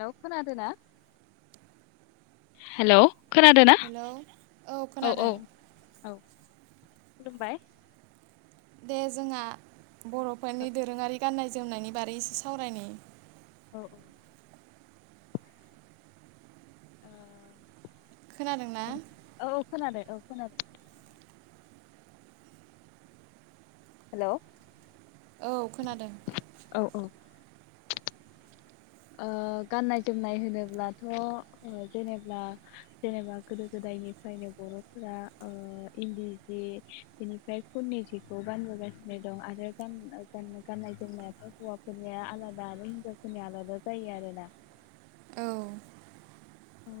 हेल खोनादों ना हेल खोनादोना? हेलौ औ औ औ। खुलुमबाय दे जोंहा औ बर'फोरनि दोरोङारि गाननाय जोमनायनि बारै एसे सावरायनायनि [inaudible] ओ खोनादोंना औ औ खोनादों औ मोनाबिलि [unintelligible] हेलौ। औ खोनादों। औ औ। ओ गाननाय जोमनाय होनोब्लाथ' जेनेबा जेनेबा गोदो गोदायनिफ्रायनो बर'फोरा ओ इन्दि जि बेनिफ्राय खुननि जिखौ गानबोगासिनो दं आरो गान-गाननाय जोमनायाथ' हौवाफोरनिया आलादा आरो हिनजावफोरनिया आलादा जायो आरो आरोना औ ओ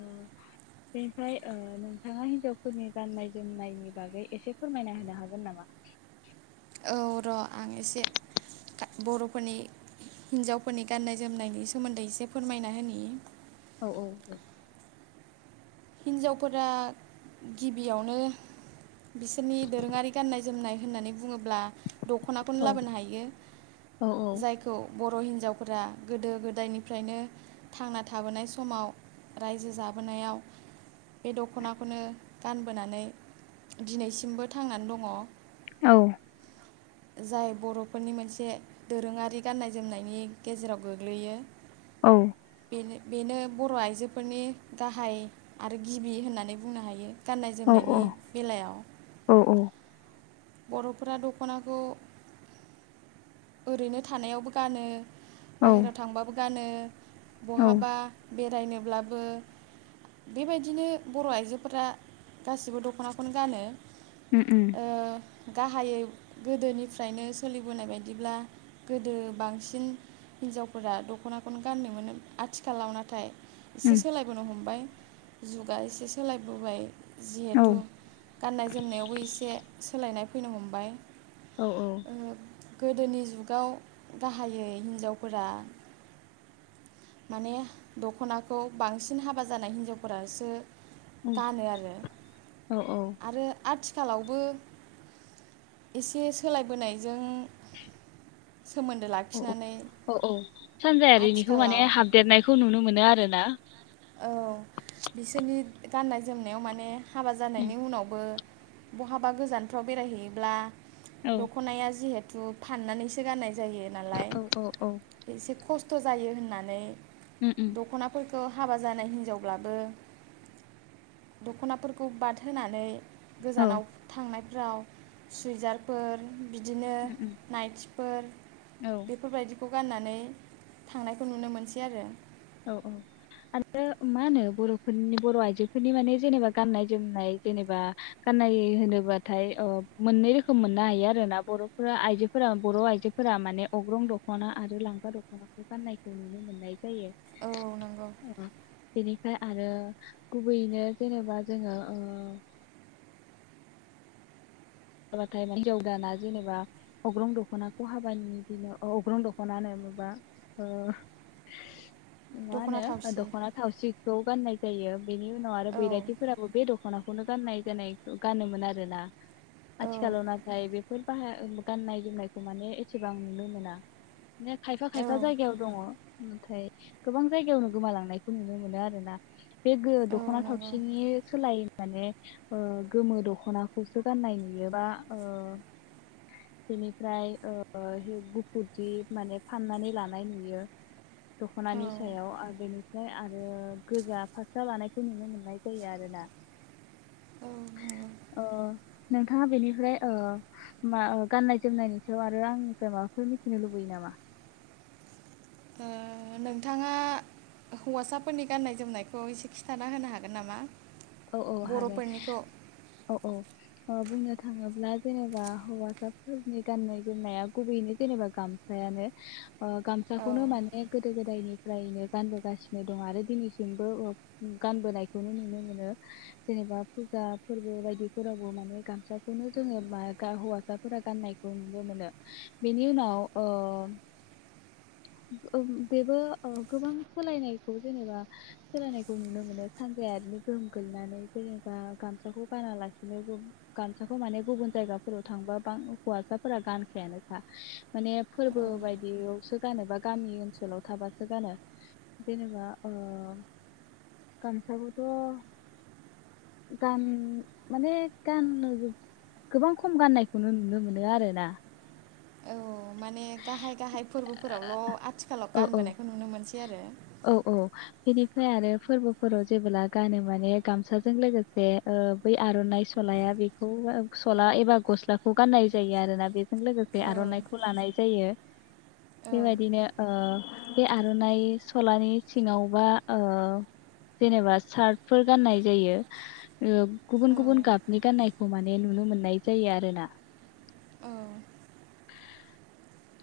बेनिफ्राय ओ नोंथाङा हिन्जावफोरनि गाननाय जोमनायनि बागै एसे फोरमायना होनो हागोन नामा? औ र' आं एसे गा-बर'फोरनि हिन्जावफोरनि गान्नाय जोमनायनि सोमोन्दै एसे फोरमायना होनि। औ औ औ हिन्जावफोरा गिबियावनो बिसोरनि दोरोङारि गाननाय जोमनाय होननानै बुङोब्ला दखनाखौनो औ लाबोनो हायो औ जायखौ ब बर' हिनजावफोरा गोदो गोदायनिफ्रायनो थांना थाबोनाय समाव रायजो जाबोनायाव बे द'खनाखौनो गानबोनानै दिनैसिमबो थांनानै दङ औ जाय बरफोरनि मोनसे दोरोङारि गाननाय जोमनायनि गेजेराव गोग्लैयो औ बे बेनो बर' आइजोफोरनि गाहाय आरो गिबि होननानै बुंनो हायो गाननाय औ जोमनायनि बेलायाव औ बर'फोरा दख'नाखौ ओरैनो थानायावबो गानो औ बाहेरायाव थांबाबो गानो बहाबा बेरायनोब्लाबो बेबायदिनो बर' आइजोफोरा गासिबो दख'नाखौनो गानो। उम उम ओ गाहायै गोदोनिफ्रायनो सोलिबोनाय बायदिब्ला गोदो बांसिन हिनजावफोरा दख'नाखौनो गाननो मोनो आथिखालाव नाथाय एसे उम सोलायबोनो हमबाय जुगा एसे सोलायबोबाय औ जिहेथु गाननाय जोमनायावबो एसे सोलायनाय फैनो हमबाय औ औ। ओ गोदोनि जुगाव गाहायै हिनजावफोरा माने दख'नाखौ बांसिन हाबा जानाय हिनजावफोरासो गानो आरो औ आरो आरथि खालावबो एसे सोलायबोनायजों। सोमोन्दो औ लाखिनानै औ औ औ सानजायारिनिखौ आथिखालाव माने हाबदेरनायखौ नुनो मोनो आरो ना? औ बिसोरनि गाननाय जोमनायाव माने हाबा उम जानायनि उनावबो बहाबा गोजानफ्राव बेरायहैयोब्ला औ दख'नाया जिहेत जु फाननानैसो गाननाय। जायो नालाय औ औ औ एसे खस खस्थ' जायो होननानै उम उम दख'ना फोरखौ। हाबा जानाय हिनजावब्लाबो दख'नाफोरखौ बाद होनानै औ गोजानाव थांनाय। ब्राव सुइजारफोर बिदिनो उम उम नाइटि फोर। औ बेफोरबायदिखौ गाननानै थांनायखौ नुनो मोनसै आरो औ-औ आरो मा होनो बर'फोरनि बर'आयजोफोरनि माने जेनेबा गाननाय जोमनाय जेनेबा गाननाय होनोबाथाय मोननै रोखोमन मोननो हायो आरोना बर'फोरा आयजोफोरा बर' आयजोफोरा माने अगरं दख'ना आरो लांगा दख'नाखौ गाननायखौ नुनो मोननाय जायो। औ नंगौ ओमफ्राय आरो गुबैयैनो जेनेबा जोङो ओ हाबा बाथाय हिन्जाव गोदाना जेनेबा अग्रं दखनाखौ हाबानि दिनाव अग्रं दखनानो माबा ओ दख'ना माहोनो थावसि दखना थावसि। खौ गाननाय जायो। बेनि उनाव आरो औ बैरथिफोराबो बे दख'नाखौ बेखौनो गाननाय जानाय गानोमोन आरोना। औ आथिखालाव नाथाय बे बेफोर बाहाय गाननाय जोमनायखौ माने एसेबां नुनो मोना बिदिनो खायफा औ खायफा जायगायाव दङ नाथाय गोबां जायगायावनो गोमालांनायखौ नुनो मोनो आरो ना बे गो औ दखना नंगौ थावसिनि सोलाय माने ओ गोमो दखनाखौसो गाननाय। नुयोबा ओ बेनिफ्राय ओ गुफुरजि माने फाननानै लानाय नुयो। औ दख'नानि सायाव आरो बेनि ओमफ्राय आरो गोजा फास्रा लानायखौ नुनो मोननाय जायो आरोना औ अ नोंथाङा बेनिफ्राय ओ मा गाननाय जोमनायनि सायाव आरो आंनिफ्राय माबाफोर मिथिनो लुबैयो नामा ओ नोंथाङा हौवासाफोरनि गाननाय जोमनायखौ एसे खिन्थाना होनो हागोन नामा? औ औ हागोन बर'फोरनिखौ औ औ। ओ बुंनो थाङोब्ला जेनेबा हौवासाफोरनि गाननाय जोमनाया गुबैयैनो जेनेबा गामसायानो। ओ औ गामसाखौनो माने गोदो गोदायनि फ्रायैनो गानबोगासिनो दं आरो दिनैसिमबो ओ गानबोनायखौनो नुनो मोनो। जेनेबा फुजा फोरबो बायदिफोरावबो माने गामसाखौनो जोङो मा गा हौवासाफोरा गाननायखौ नुनो मोनो बेनि उनाव ओ बेबो ओ गोबां सोलायनायखौ जेनेबा सोलायनायखौ नुनो मोनो सानजायारिनि गोह गैनानै जेनेबा गामसाखौ गानालासिनो गामसाखौ माने गुबुन जायगाफोराव थांबा बां गान हौवासाफोरा गानखायानोखा। माने फोरबो बायदियावसो गानोबा गामि ओनसोलाव थाबासो गानो जेनेबा ओ गामसाखौथ' गान माने गाननो गोबां खम गाननायखौनो नुनो मोनो आरोना औ माने गाहाय गाहाय फोरबोफोरावल आथिखालाव औ औ गानबोनायखौ नुनो मोनसै आरो। औ औ बेनिफ्राय आरो फोरबोफोराव जेबोब्ला गानो माने गामसाजों लोगोसे ओ बै आरनाइ सलाया बेखौ सला एबा गस्लाखौ गाननाय जायो आरोना बेजों लोगोसे औ आरनाइखौ लानाय जायो औ बेबायदिनो ओ बे आरनाइ सलानि सिङावबा ओ जेनेबा सार्टफोर गाननाय जायो ओ औ गुबुन गुबुन गाबनि गाननायखौ माने नुनो मोननाय जायो आरोना। औ।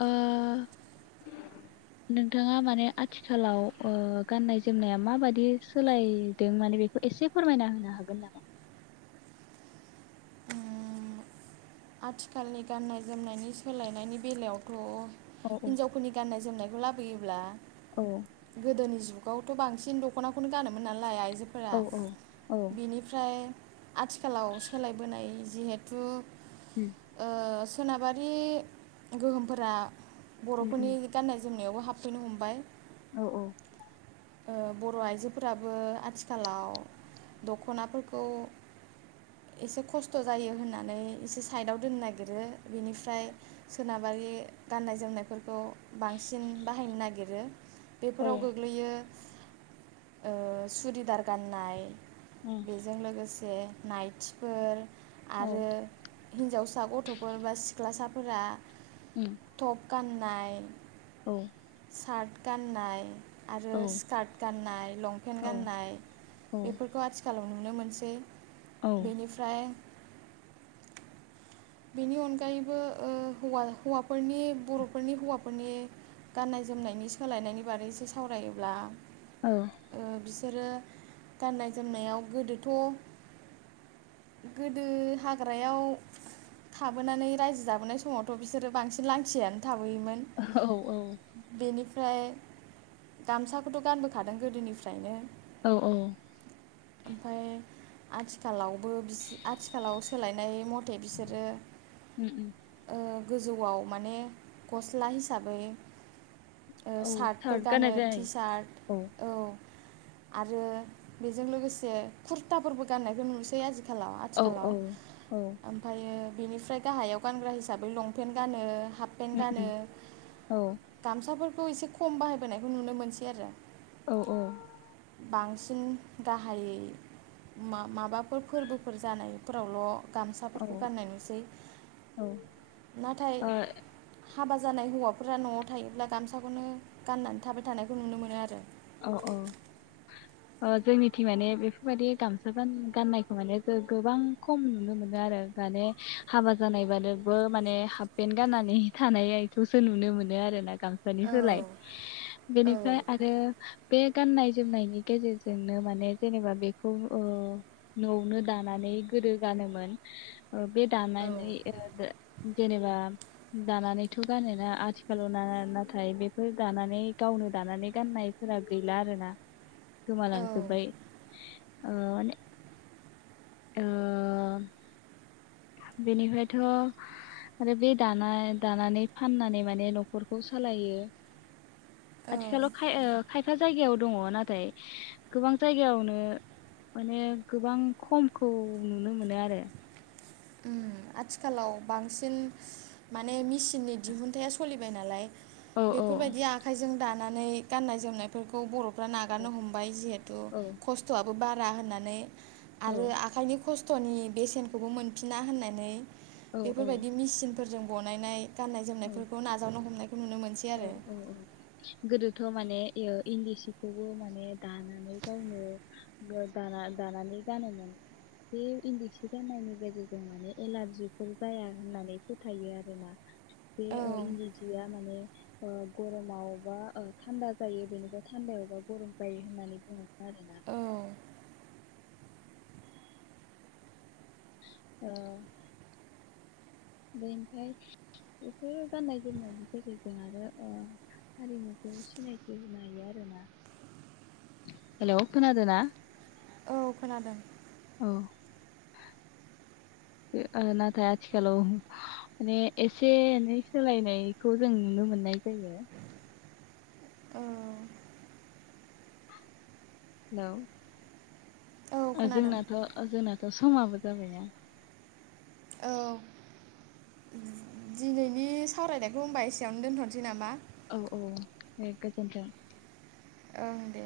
ओ नोंथाङा माने आथिखालाव ओ गाननाय जोमनाया माबादि सोलायदों माने बेखौ एसे फोरमायना होनो हागोन नामा उम आथिखालनि गाननाय जोमनायनि सोलायनायनि बेलायावथ' औ औ हिनजावफोरनि गाननाय जोमनाय। लाबोयोब्ला औ गोदोनि जुग जुगावथ बांसिन दखनाखौनो गानोमोन नालाय आय औ जोफोरा औ औ बिनिफ्राय आथिखालाव सोलायबोनाय जिहेथु उम औस। सोनाबारि गोहोमफोरा। उम उम बर'फोरनि गाननाय जोंम मोनायावबो हाबफैनो हमबाय। औ औ। ओ बर' आइजोफोराबो आथिखालाव दखनाफोरखौ एसे खस्थ' जायो होननानै एसे साइदआव दोननो नागिरो बेनिफ्राय सोनाबारि गाननाय जोमनायफोरखौ बांसिन बाहायनो नागिरो। औ बेफोराव गोग्लैयो ओ सुरिदार गाननाय। उम बेजों लोगोसे जे नाइथिफोर औ आरो हिनजावसा गथ'फोर बा सिख्लासाफोरा उम। गान्नाय औ सार्ट गाननाय आरो औ सि स्कार्ट गाननाय लंफेन औ गान्नाय औ बेफोरखौ आथिखाल नुनो मोनसै। बेनिफ्राय बेनि अनगायैबो ओ हौवा हौवाफोरनि बर'फोरनि हौवाफोरनि गाननाय जोमनायनि सोलायनायनि बारैसो सावरायोब्ला औ ओ बिस रो गाननाय जोमनायाव गोदोथ' गोदो हाग्रायाव थाबोनानै रायजो जाबोनाय समावथ' बिसोरो बांसिन लांथियानो थाबोयोमोन औ बेनिफ्राय ओमफाय गामसाखौथ गानबोखादों गोदोनिफ्रायनो। औ औ। ओमफाय आथिखालाव बो बिस आथिखालाव सोलायनाय मट नाथाय बिसोरो उम उम ओ गोजौआव माने गस्ला हिसाबै ओ औ सार्टफोर सार्ट गानो गाननाय टि जायो सार्ट औ आरो बेजों लोगोसे कुर्ताफोरबो गाननायखौ नुसै आजिखा आथिखालाव औ आथिखालाव औ औ ओमफ्रायो बिनिफ्राय गाहायाव गानग्रा हिसाबै लंपेन्ट गानो। हाफपेन्ट उम गानो उम औ गामसाफोर बे एसे खम बाहायबोनायखौ नुनो मोनसै आरो। औ औ बांसिन गाहायै मा-माबाफोर फोरबोफोर जानायफोरावल' गामसाफोरखौ गाननाय नुसै। ओ औ नाथाय हाबा जानाय हौवाफोरा न'आव थायोब्ला गामसाखौनो गाननानै थाबाय थानायखौ नुनो मोनो आरो। औ औ अ जोंनिथिं माने बेफोरबायदि गामसा गान गाननायखौ माने जों गोबां खम नुनो मोनो आरो माने हाबा जानायबानोबो माने हाफ पेन्ट गाननानै थानायखौसो नुनो मोनो आरोना। गामसनि सोलाय औ बेनिफ्राय आरो। बे गाननाय जोमनायनि गेजेरजोंनो माने जेनेबा बेखौ ओ न'आवनो दानानै गोदो गानोमोन। औ बे औ दानानै [unintelligible] जेनेबा। दानानैथ' गानोना आथिखालाव ना-नाथाय बेफोर दानानै गावनो दानानै गाननाय जोंना गैला आरोना। औ गोमालांजोब्बाय। ओ माने ओ बेनिफ्रायथ'आरो बे दाना दानानै फाननानै माने न'खरखौ सालायो। औ औ आथिखालाव खाय ओ खायफा जायगायाव दङ नाथाय गोबां जायगायावनो माने गोबां खमखौ नुनो मोनो आरो। उम आथिखालाव बांसिन माने मेसिननि दिहुनथाया सलिबाय नालाय। औ औ बेफोरबायदि आखाइजों दानो नानै गाननाय जोमनायफोरखौ बर' फ्रा नागारनो हमबाय जिहेथु औ खस्थ'आबो बा भ्रा होननानै औ आरो आखाइनि खस खस्थ'नि बेसेनखौबो मोन फिना होननानै औ बेफोरबायदि मेचिन। फोरजों बनायनाय। गाननाय औ जोमनायफोरखौ नाजावनो हमनायखौ नुनो मोनसै। औ आरो औ औ गोदो। बेथ' माने इन्दि सिखौबो माने दानानै गावनो दाना दानानै गानोमोन बे इन्दि सि गाननायनि गेजेरजों माने एलारजिफोर जाया होननानै फोथायो आरोना बे औ इन्दि सिया माने ओ गरमावबा ओ थान्दा जायो बेनिफ्राय थान्दायावबा गरम जायो होननानै बुङोन आरोना। औ औ। बे ओमफ्राय बेफोर गाननाय जोमनायनि गेजेरजों आरो हारिमुखौ सिनायथि होनो हायो आरोना हेलौ खोनादोंना औ खोनादों औ ओ नाथाय आथिखालाव बे एसे एनै सोलायनायखौ जों नुनो मोननाय जायो औ हेल औ खोनादों जोंनाथ जोंनाथ समाबो जाबायना औ दिनैनि सावरायनायखौ होनबा एसेयावनो दोनथनोसै नामा? औ औ दे गोजोनथों। ओं दे